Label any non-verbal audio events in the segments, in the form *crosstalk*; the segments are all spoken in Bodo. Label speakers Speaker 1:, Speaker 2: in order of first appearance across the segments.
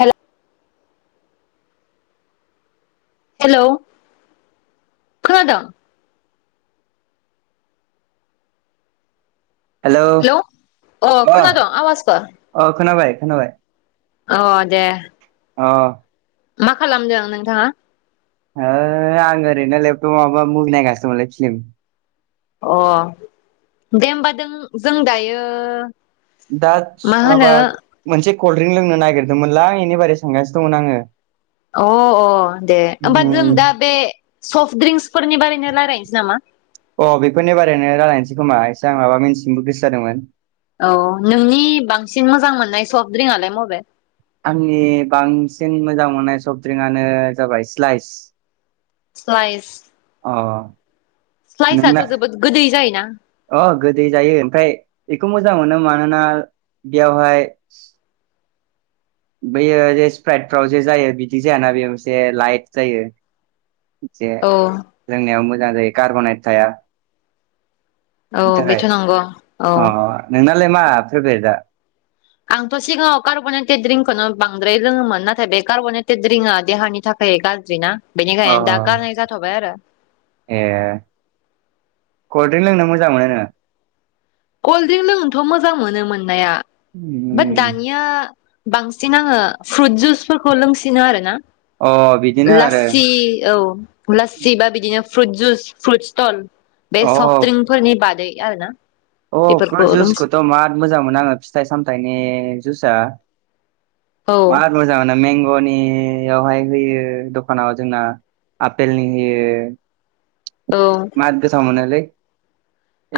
Speaker 1: हेल हेलौ खोनादों
Speaker 2: हेलौ अ
Speaker 1: खोनादों आवाजखौ
Speaker 2: अ खोनाबाय खोनाबाय।
Speaker 1: अ दे।
Speaker 2: अ।
Speaker 1: मा खालामदों नोंथाङा?
Speaker 2: ओ आं ओरैनो लेपटप माबा मुभि नायगासिनो दंमोनलै फिलिम।
Speaker 1: अ दे होमबा दों जों दायो
Speaker 2: दा
Speaker 1: मा
Speaker 2: माबा
Speaker 1: होनो
Speaker 2: मोनसे कल्ड ड्रिंक लोंनो नागिरदोंमोनलां इनि बारै सोंगासिनो दंमोन आङो।
Speaker 1: अ अ दे होमबा जों
Speaker 2: उम
Speaker 1: दा बे सफ्ट ड्रिंक्सफोरनि बारैनो रायलायनोसै नामा?
Speaker 2: अ बेफोरनि बारैनो रायलायनोसै खोमा एसे आं माबा मिथिनोबो गोसो जादोंमोन।
Speaker 1: औ नोंनि बांसिन मोजां मोननाय सफ्टड्रिंकआलाय मबे?
Speaker 2: आंनि बांसिन मोजां मोननाय सफ्ट ड्रिंकनो जाबाय स्लाइस।
Speaker 1: स्लइस
Speaker 2: अ।
Speaker 1: स्लाइसथ'
Speaker 2: नोंना
Speaker 1: जोबोद गोदै जायना?
Speaker 2: अ गोदै जायो ओमफाय बेखौ मोजां मोनो मानोना बेयावहाय बैयो जे स्प्राइट फाव जे जायो बिदि जायाना बेयो मोनसे लाइट जायो जे
Speaker 1: औ
Speaker 2: लोंनायाव मोजां जायो कार्ब'नेद थाया
Speaker 1: औ
Speaker 2: बिनि थाखाय।
Speaker 1: बेथ' नंगौ औ
Speaker 2: अ नोंनालाय मा फेभरेटआ?
Speaker 1: आंथ' सिगाङाव कार्ब'नेटेड द्रिकखौनो बांद्राय लोङोमोन नाथाय बे कार्ब'नेटेड द्रिंकआ देहानि थाखाय थाय गाज्रिना
Speaker 2: अ
Speaker 1: बेनिखायनो दा गारनाय जाथ'बाय आरो।
Speaker 2: ए कलड्रिं लोंनो मोजां मोनो नोङो?
Speaker 1: कल्ड्रिंक लोंनोथ' मोजां मोनो मोननाया।
Speaker 2: उम।
Speaker 1: ओ दानिया बांसिन आङो फ्रुट जुस फोरखौ लोंसिनो आरोना
Speaker 2: अ बिदिनो आरो
Speaker 1: लाससि औ लाससि बा बिदिनो फ्रुइट जुस फ्रुइट स्टल बे
Speaker 2: अ
Speaker 1: सफ्ट ड्रिंकफोरनि बादै आरो ना।
Speaker 2: अ
Speaker 1: बेफोरखौ
Speaker 2: फ्रुइट
Speaker 1: लोंसि
Speaker 2: जुसखौथ' माद मोजां मोनो आङो फिथाइ सामथाइनि जुसआ
Speaker 1: औ
Speaker 2: मार मोजांआनो मेंग'नियावहाय होयो दखानाव जोंना आफेलनि होयो
Speaker 1: औ।
Speaker 2: मार गोथाव मोनोलै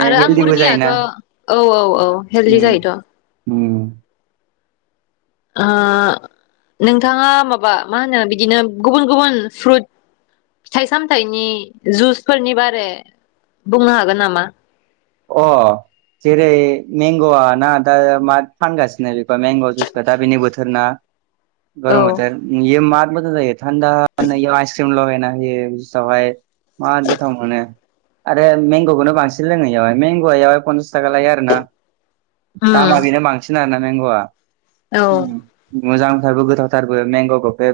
Speaker 2: ए
Speaker 1: आरो
Speaker 2: हेलदिबो
Speaker 1: आंगुरनियाथ'
Speaker 2: जायोना
Speaker 1: औ औ औ हेल्दि
Speaker 2: उम
Speaker 1: जायोथ'।
Speaker 2: उम
Speaker 1: ओ नोंथाङा माबा मा होनो बिदिनो गुबुन गुबुन फ्रुट फिथाइ सामथाइनि जुसफोरनि बारे बुंनो हागोन नामा?
Speaker 2: अ जेरै मेंग'आ ना दा मा फानगासिनो बेखौ मेंग' जुइसखौ दा बेनि बोथोर ना गरम मोथोर। इयो मार मोजां जायो थानदा नैआव आइसक्रिम लागायना होयो जुइसआवहाय। माद गोथाव मोनो आरो मेंग'खौनो बांसिन लोङो इयावहाय। मेंग'आ इयावहाय पनसास थाखा लायो आर ना,
Speaker 1: उम
Speaker 2: दामा बेनो बांसिन आरो ना मेंग'आ।
Speaker 1: औ
Speaker 2: मोजांथारबो गोथावथारबो मेंग'खौ बे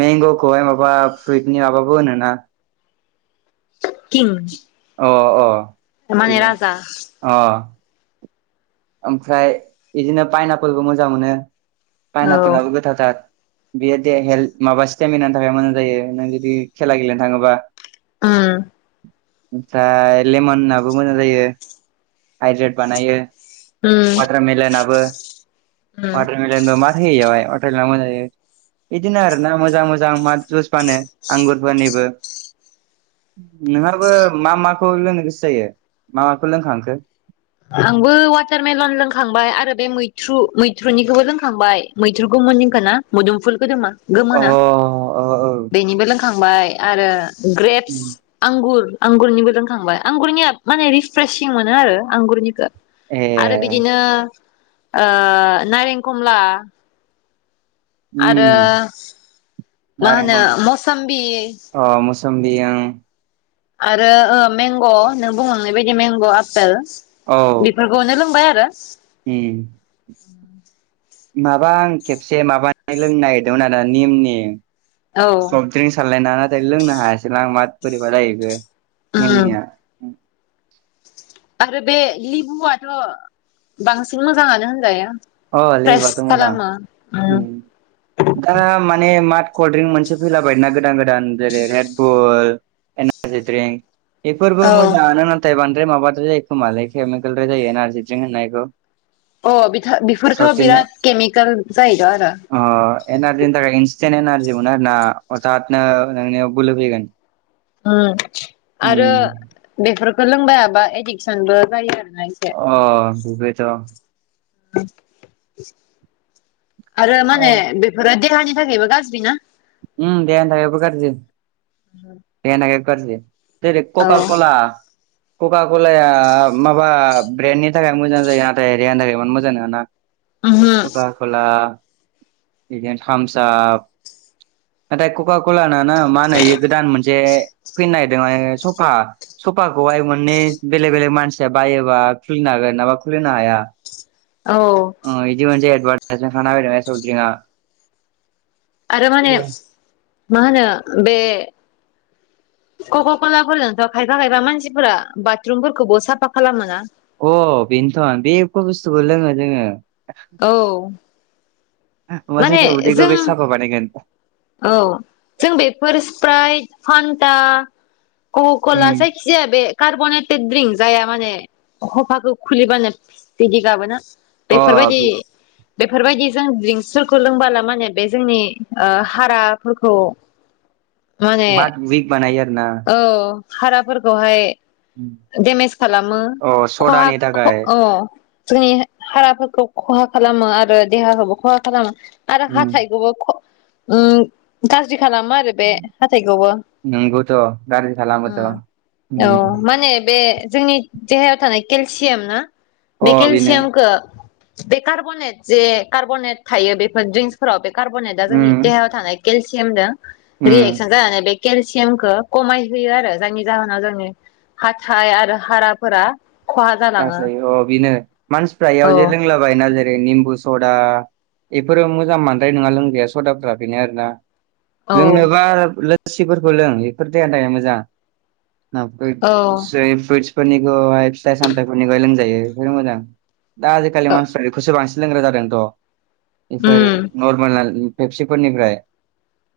Speaker 2: मेंग'खौहाय माबा फ्रुइटनि माबाबो होनोना?
Speaker 1: किंच।
Speaker 2: अ अ बिनो अह ओमफ्राय इदिनो पाइनापोलबो मोजां मोनो,
Speaker 1: औ
Speaker 2: पाइनापलाबो गोथावथार। बेयो दे हेल्थ माबा स्टेमिनानि थाखाय मोजां जायो नों जुदि खेला गेलेनो थाङोबा।
Speaker 1: उम।
Speaker 2: ओमफ्राय लेमनाबो मोजां जायो हाइद्रेड बानायो।
Speaker 1: *inaudible*
Speaker 2: वाटारमेलनाबो
Speaker 1: उम
Speaker 2: वाटारमेलनबो माद थायो बेयावहाय वाटारमेलना मोजां जायो। बिदिनो आरो ना मोजां मोजां माद जुस फानो आंगुरफोरनिबो। नों आरोबो मा माखौ लोंनो गोसो जायो, मा माखौ लोंखांखो?
Speaker 1: आंबो वाटारमेलन लोंखांबाय आरो बे मैथ्रु मैथ्रुनिखौबो लोंखांबाय मैथ्रुगौमोननिखौ ना। मुदुम फुल गोदोमा।
Speaker 2: अ औ
Speaker 1: गोमोना
Speaker 2: औ
Speaker 1: बेनिबो लोंखांबाय आरो ग्रेपस। आंगुर आंगुरनिबो रोंखांबाय आंगुरनिया माने रिफ्र्रेसिं मोनो आरो आंगुरनिखौ।
Speaker 2: ए
Speaker 1: आरो बिदिनो ओ नारें खमला। आरो
Speaker 2: उम
Speaker 1: मा
Speaker 2: नारें
Speaker 1: होनो
Speaker 2: खम
Speaker 1: मसमबि।
Speaker 2: अ मौसोम्बि ओम।
Speaker 1: आरो ओम मेंग' नों बुंलांनाय बादि मेंग' आपेल।
Speaker 2: औ।
Speaker 1: फोरखौनो लोंबाय आरो।
Speaker 2: उम। माबा आं खेबसे माबानाय लोंनायदोंमोन आरो निमनि।
Speaker 1: औ।
Speaker 2: स्रिं सारलायना नाथाय लोंनो हायासैलां माथ बोरैबा जायोबो
Speaker 1: उम
Speaker 2: निमनिया।
Speaker 1: आरो बे लिबुआथ' बांसिन मोजाङानो होनजायो।
Speaker 2: अ
Speaker 1: फ्रेस
Speaker 2: लेबुआथ' मोजां
Speaker 1: खालामा उम।
Speaker 2: दा माने मार्ट कल्ड्रिंक मोनसे फैलाबाय नना गोदान गोदान जेरै रेडबुल। Energy drink. बेफोरबो
Speaker 1: औ
Speaker 2: मोजाङानो नाथाय बांद्राय माबाद्राय जायो खोमालै केमिकेलद्राय जायो एनारजि द्रिंक होननायखौ।
Speaker 1: अ बिथ' बेफोरखो
Speaker 2: साबसिननो
Speaker 1: बिराद केमिकेल जायोद' आरो।
Speaker 2: अ एनारजिनि थाखाय इन्स्टेन्ट एनारजि मोनो आरो ना अथातनो नोंनियाव बोलो फैगोन।
Speaker 1: उम आरो
Speaker 2: उम
Speaker 1: बेफोरखौ लोंबा बा एडिक्सनबो जायो आरोना एसे।
Speaker 2: अ बिबोथ'।
Speaker 1: थुब आरो माने बेफोरो देहानि थाखायबो गाज्रि ना।
Speaker 2: उम देहानि थाखायबो गाज्रि। देहानि थाखायबो गाज्रि जेरै
Speaker 1: औ
Speaker 2: ककाल कला। कका कलाया माबा ब्रेन्डनि थाखाय मोजां जायो नाथाय देहानि थाखाय इमान मोजां नङाना।
Speaker 1: ओहो
Speaker 2: कखा खला बिदिनो थामसआप। नाथाय कका कलाना ना मा होनोयो गोदान मोनसे फैनो नागिरदों माने सफा। सफाखौहाय मोननै बेलेग बेलेग मानसिया बायोबा खुलिनो हागोन नाबा खुलिनो हाया।
Speaker 1: औ।
Speaker 2: बिदि मोनसे एडभारटाइजमेन खानाहोदों सौज्रिङा।
Speaker 1: आरो माने मा होनो बे। कक' कलाफोरजोंथ' खायफा खायफा मानसिफोरा बादरुमफोरखौबो साफा खालामोना।
Speaker 2: अ बेनोथ' बेखौ बुस्थुखौ लोङो जोङो।
Speaker 1: औ।
Speaker 2: आ मा
Speaker 1: माने
Speaker 2: जेखो उदिगखौ
Speaker 1: जों
Speaker 2: बे साबा बानायगोन।
Speaker 1: औ जों बेफोर स्प्राइट, फान्दा,
Speaker 2: अ
Speaker 1: कहकला जायखि। जिया बे कार्बनेटेड द्रिंक जाया माने खफाखौ खुलिबानो। बिदि गाबोना। बेफोरबायदि बेफोरबायदि जों द्रिंकसफोरखौ लोंबानो माने बे जोंनि ओ। हाराफोरखौ। माने
Speaker 2: मादुइग बानायो आरो ना।
Speaker 1: औ हाराफोरखौहाय। देमेज खालामो
Speaker 2: अ
Speaker 1: खहा
Speaker 2: सदानि
Speaker 1: ख
Speaker 2: थाखाय
Speaker 1: अ जोंनि हाराफोरखौ खहा खालामो आरो देहाखौबो खहा खालामो आरो
Speaker 2: उम
Speaker 1: हाथायखौबो ख उम गाज्रि खालामो आरो बे हाथाइखौबो
Speaker 2: नंगौथ' गाज्रि खालामोथ'
Speaker 1: उम
Speaker 2: उम
Speaker 1: औ माने बे जोंनि देहायाव थानाय केलसियाम ना
Speaker 2: अ
Speaker 1: बे
Speaker 2: बेनो
Speaker 1: केलसियामखौ बे कार्ब'नेट जे कार्ब'नेट थायो बेफोर ड्रिंसफोराव बे कार्ब'नेटा जोंनि
Speaker 2: उम
Speaker 1: देहायाव थानाय केलसियामजों
Speaker 2: उम
Speaker 1: रिएक्सन जानानै बे केलसियामखौ खमाय होयो आरो जायनि जाहोनाव जोंनि हाथाइ आरो हाराफोरा खहा जालाङो
Speaker 2: गासै अ बेनो मानसिफोरा एयाव जे
Speaker 1: औ
Speaker 2: लोंलाबायना जेरै निम्बु सदा इफोरो मोजां बांद्राय नङा लोंजाया सदाफ्रा बेनो आरोना
Speaker 1: औ
Speaker 2: लोंनोबा लोस्सिफोरखौ लों एफोर देहानि थाखाय मोजां
Speaker 1: औ
Speaker 2: नाफ्रुइटस फ्रुइटस फोरनिखौहाय फिथाइ सामथायफोरनिखौहाय लोंजायो बेफोरनो मोजां दा आजिखालि मानसिफ्रा बेखौसो बांसिन लोंग्रा जादोंथ' बेफोर
Speaker 1: उम
Speaker 2: नर्मेल ना पेफसिफोरनिफ्राय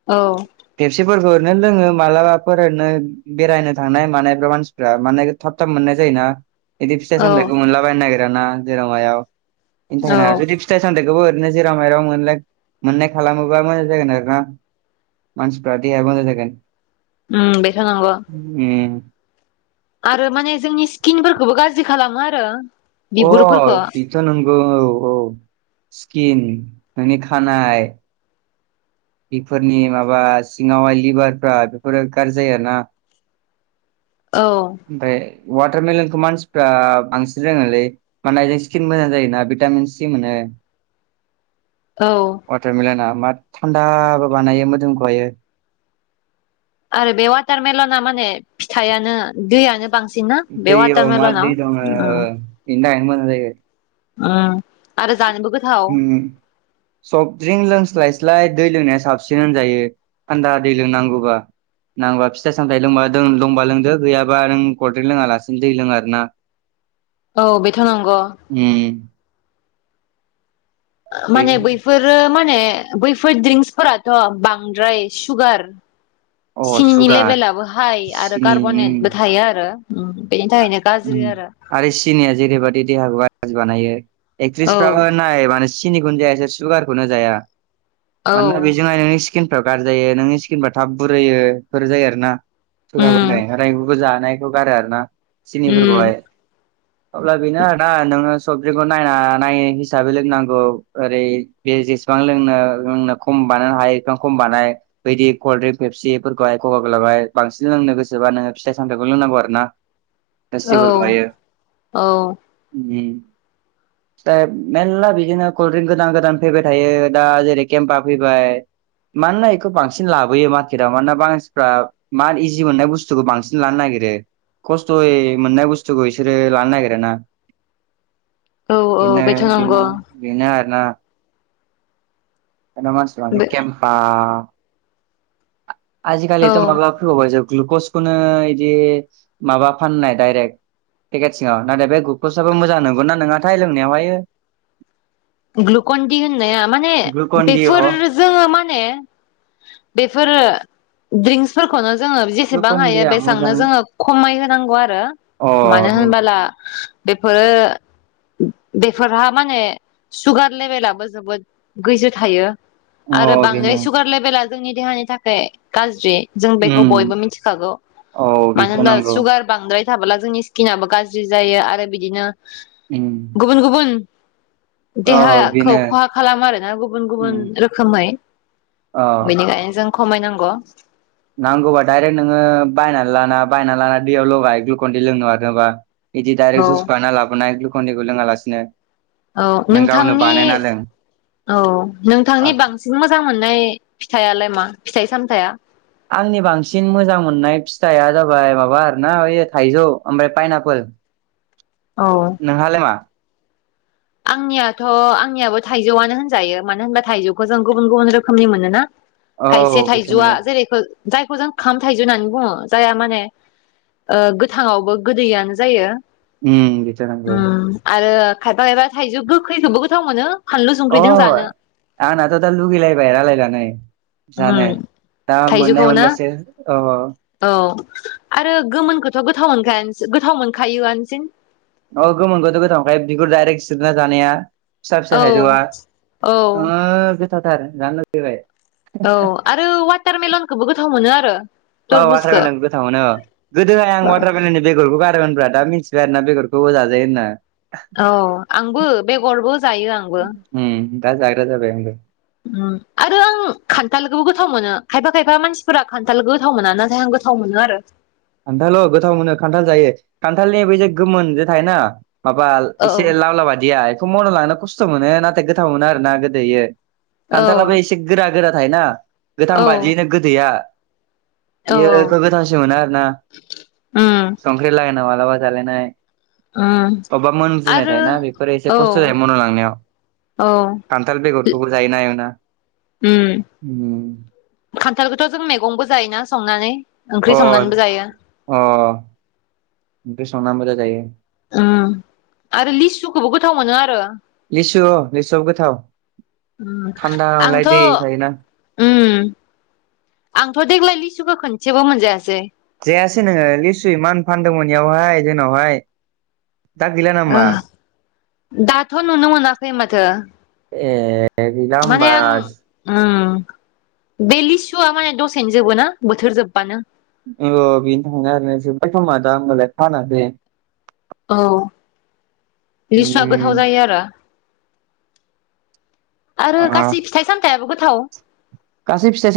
Speaker 1: औ
Speaker 2: पेफसिफोरखौ ओरैनो लोङो मालाबाफोर ओरैनो बेरायनो थांनाय मानायफ्राव मानस फ्रा माने थाब थाब मोननाय जायो ना इदि फिथाइ
Speaker 1: औ
Speaker 2: सामथायाइखौ मोनलाबायनो नागिराना जेराव मायाव इनि
Speaker 1: औ
Speaker 2: थाखायनो जुदि फि फिथाइ सामथाइखौबो ओरैनो जेराव मेराव मोनलाय मोननाय खालामोबा मोजां जागोन आरो ना मानसिफोरा देहाया मोजां जागोन
Speaker 1: उम बेथ' नंगौ
Speaker 2: उम
Speaker 1: आरो माने जोंनि स्किनफोरखौबो गाज्रि खालामो आरो
Speaker 2: अ
Speaker 1: बिगुरफोरखौ
Speaker 2: बेथ' नंगौ औ औ स्किन नोंनि खानाय बेफोरनि माबा सिङावहाय लिभारफ्रा बेफोरो गाज्रि जायो ना
Speaker 1: औ
Speaker 2: ओमफ्राय वाटारमेलनखौ मानसिफ्रा बांसिन रोंङोलै माने एजों स्किन मोजां जायोना भिटामिन सि मोनो
Speaker 1: औ
Speaker 2: वाटारमेलना मार थान्दाबो बानायो मोदोमखौहायो
Speaker 1: आरो बे वाटारमेलना माने फिथाइयानो दैयानो बांसिनना बेे वाटारमेलनाव ओ
Speaker 2: इनि थाखायनो मोजां जायो
Speaker 1: उम आरो जानोबो गोथाव
Speaker 2: उम सफ्टड्रिंक लोंस्लायस्लाय दै लोंनाया साबसिन होनजायो थान्दा दै लों नांगौबा नांगौबा फिथाइ सामथायाइ लोंबा दंबा लोंदो गैयाबा नों कलड्रिंक लोङा लासिनो दै लोङो आरो ना
Speaker 1: औ बेथ' नांगौ
Speaker 2: उम दै
Speaker 1: माने बैफोरो माने बैफोर ड्रिंक्सफोराथ' बांद्राय सुगार
Speaker 2: अ
Speaker 1: सिनिनि
Speaker 2: सुगार
Speaker 1: लेभेेलाबो हाइ आरो
Speaker 2: सिनि उम
Speaker 1: कार्ब'नेटबो थायो आरो उम बेनि थाखायनो गाज्रि
Speaker 2: उम,
Speaker 1: आरो
Speaker 2: आरो सिनिया जेरैबायदि देहाखौ गाज्रि बानायो
Speaker 1: औ
Speaker 2: एकट्रिस फ्राबो नाय माने सिनिखौनो जाया एसे सुगारखौनो जाया
Speaker 1: औ
Speaker 2: मानोना बेजोंहाय नोंङो स्किनफ्रा गारजि जायो नोंनि स्किनफ्रा थाब बुरैयो फोर जायो आरो ना सुगारफोरनि
Speaker 1: उम
Speaker 2: थाखाय ओंखारनायफोरखौ जानायखौ गारो आरो ना
Speaker 1: उम
Speaker 2: सिनिफोरखौहाय
Speaker 1: *inaudible*
Speaker 2: अब्ला बेनो आरोना नोङो सफ्ड्रिंखौ नायना नाय हिसाबै लोंनांगौ ओरै बे जेसेबां लोंनो लोंनो खम बानायनो हायो एसेबां खम बानाय बायदि कल्ड्रिंक खेफसिफोरखौहाय खगा गोलाहाय बांसिन लोंनो गोसोबानोङो फिथाइ सामथाइखौ लोंनांगौ आरो ना
Speaker 1: औ औ
Speaker 2: *unintelligible*
Speaker 1: *inaudible*
Speaker 2: दा मेलला बिदिनो कल्ड ड्रिंक गोदान गोदान फैबाय थायो दा जेरै केम्पा फैबाय‌। मानोना बेखौ बांसिन लाबोयो मार्केटआव मानोना मानसिफ्रा मा इजि मोननाय बुस्थुखौ बांसिन लानो नागिरो जय मोननाय बुस्थुखौ इसोरो लानो नागिरो ना।
Speaker 1: औ औ
Speaker 2: बेनो
Speaker 1: बेथ' नंगौ
Speaker 2: बिदिनो। बेनो आरोना नो मानसिफ्रा
Speaker 1: बे
Speaker 2: केमफा आजिखालिथ'
Speaker 1: औ
Speaker 2: माबा फैबावबायसो ग्लुकस खौनो इदि माबा फाननाय डायरेक्ट पेकेट सिङाव नाथाय बे ग्लुकसाबो मोजां नंगौना नङाथाय लोंनायावहाय।
Speaker 1: ग्लुकन डी होननाया माने
Speaker 2: डि अ
Speaker 1: बेफोर जोङो माने बेफोरो ड्रिंक्सफोरखौनो जोङो जेसेबां
Speaker 2: ग्लुकन
Speaker 1: हायो
Speaker 2: डिया मोजां
Speaker 1: बेसेबांनो जोङो खमाय होनांगौ आरो
Speaker 2: अ
Speaker 1: मानो
Speaker 2: बे
Speaker 1: होनबोला बेफोरो बेफोरहा माने सुगार लेभेलाबो जोबोद गोजौ थायो
Speaker 2: अ
Speaker 1: आरो बांद्राय
Speaker 2: बेनो
Speaker 1: सुगार लेबेेला जोंनि देहानि थाखाय गाज्रि जों बेखौ
Speaker 2: उम
Speaker 1: बयबो मिथिखागौ
Speaker 2: औ
Speaker 1: मानो
Speaker 2: बेथ'
Speaker 1: होनबा
Speaker 2: नंगौ
Speaker 1: सुगार बांद्राय थाबोला जोंनि स्किनाबो गाज्रि जायो आरो बिदिनो
Speaker 2: उम।
Speaker 1: गुबुन गुबुन
Speaker 2: औ
Speaker 1: देहा खौ
Speaker 2: बेनो
Speaker 1: खहा खालामो आरोना गुबुन गुबुन
Speaker 2: उम
Speaker 1: रोखोमै।
Speaker 2: अ
Speaker 1: बेनिखायनो जों खमायनांगौ।
Speaker 2: नांगौबा डाइरेक्ट नोङो बायनानै लाना बायना लाना दैयाव लगाय ग्लुकन डी लोंनो मादोंबा। बिदि
Speaker 1: औ
Speaker 2: डाइरेक्ट जुस बानायना लाबोनाय ग्लुकन डी खौ लोङा लासिनो
Speaker 1: औ नोंथांनि औ नोंथांनि बांसिन मोजां मोननाय फिथायालाय मा फिथाइ सामथाया?
Speaker 2: आंनि बांसिन मोजां मोननाय फिथाइआ जाबाय माबा आरोना बे थाइजौ ओमफ्राय पाइन आपोल।
Speaker 1: औ।
Speaker 2: नोंहालाय मा?
Speaker 1: आंनियाथ' आंनियाबो थाइजौ आनो होनजायो मानो होनबा थाइजौखौ जों गुबुन गुबुन रोखोमनि मोनोना।
Speaker 2: औ
Speaker 1: थायसे
Speaker 2: बेथ'
Speaker 1: थाइजौआ
Speaker 2: नंगौ
Speaker 1: जेरैखौ जायखौ जों खाम थाइजौ होननानै बुङो जायहा माने गोथाङावबो गोदैयानो जायो।
Speaker 2: उम बिथ' नोंगौ।
Speaker 1: उम आरो खायफा खायफा थाइजौ गोखैखौबो गोथाव मोनो। फानलु
Speaker 2: अ
Speaker 1: संख्रिजों जानो
Speaker 2: आंनाथ दा लुगै लाबाय रायलायनानै।
Speaker 1: उम
Speaker 2: जानो दा मोननाय मोनबासो अ अ।
Speaker 1: अ आरो गोमोनखौथ' गोथाव मोनखायानसो गोथाव मोनखायो आनोसै।
Speaker 2: अ गोमोनखौथ' गोथाव मोनखायो बिगुर दाइरेक्ट जिरना जानाया। फिसा फिसा
Speaker 1: औ
Speaker 2: थाइजौआ
Speaker 1: औ
Speaker 2: ओ गोथाव थाथार आरो जानो लुगैबाय
Speaker 1: औ आरो वाटार मेलनखौबो गोथाव मोनो आरो।
Speaker 2: औ वाटार
Speaker 1: तरबुजखौ
Speaker 2: मेलेन गोथाव मोनो ओ गोदोहाय आं वाटार मेलेननि बेगरखौ गारोमोन ब्रा। दा मिथिबाय आरोना बेगरखौ जाजायो होनना।
Speaker 1: औ आंबो बेगरबो जायो आंबो।
Speaker 2: उम दा जाग्रा जाबाय आंबो।
Speaker 1: उम आरो आं खान्थालखौबो गोथाव मोनो खायफा खायफा मानसिफोरा खान्थालखौ गोथाव मोना नाथाय आं गोथाव थाव मोनो आरो।
Speaker 2: खान्थाल ओ गोथाव मोनो खान्थाल जायो खान्थालनि बे जे गोमोन जे थायोना माबा
Speaker 1: औ
Speaker 2: एसे लावला बादिया बेखौ मन' लांनो खस्थ' मोनो नाथाय गोथाव मोनो आरोना गोदो यो।
Speaker 1: औ
Speaker 2: खान्थालाबो एसे गोरा गोरा थायोना गोथां
Speaker 1: औ
Speaker 2: बादियैनो गोदैया।
Speaker 1: औ
Speaker 2: इयो खौ गोथावसिन मोनो आरो ना।
Speaker 1: उम।
Speaker 2: संख्रि लागाय ना मालाबा जालाय नाय।
Speaker 1: उम
Speaker 2: अब्बा मोनजुनाय
Speaker 1: आरो
Speaker 2: थायोना बेफोरो एसे
Speaker 1: औ
Speaker 2: खस्थ' जायो मन' लांनायाव।
Speaker 1: औ
Speaker 2: खान्थाल बेगरखौबो जायोना एवना
Speaker 1: उम
Speaker 2: ओम।
Speaker 1: खान्थालखौथ' जों मैगंबो जायोना संनानै
Speaker 2: अ
Speaker 1: ओंख्रि संनानैबो जायो।
Speaker 2: अ ओमफ्राय संनानैबो जाजायो
Speaker 1: ओ आरो लिसुखौबो गोथाव मोनो आरो
Speaker 2: लिसु लिसुआबो गोथाव
Speaker 1: उम
Speaker 2: थान्दा मोनलाय
Speaker 1: आंथ
Speaker 2: दै थायोना
Speaker 1: ओम आंथ देग्लाय लिसुखौ खोनसेबो मोनजायासै
Speaker 2: जायासै नोङो लिस्सु एमान फानदोंमोन बेयावहाय जोंनावहाय दा गैला
Speaker 1: ओ
Speaker 2: नामा?
Speaker 1: दाथ' नुनो मोनाखै माथो।
Speaker 2: ए गैला होमबा
Speaker 1: माने आं उम बे लिसुआ माने दसेनो जोबो ना बोथोर जोबबानो।
Speaker 2: औ बेनो थाखायनो आरोना जोबबाय खोमा दा होमबालाय फानासै।
Speaker 1: औ लिसुआ गोथाव
Speaker 2: उम
Speaker 1: जायो आरो। आरो गासै फिथाइ सामथायाबो गोथाव
Speaker 2: गासै फिथाय सा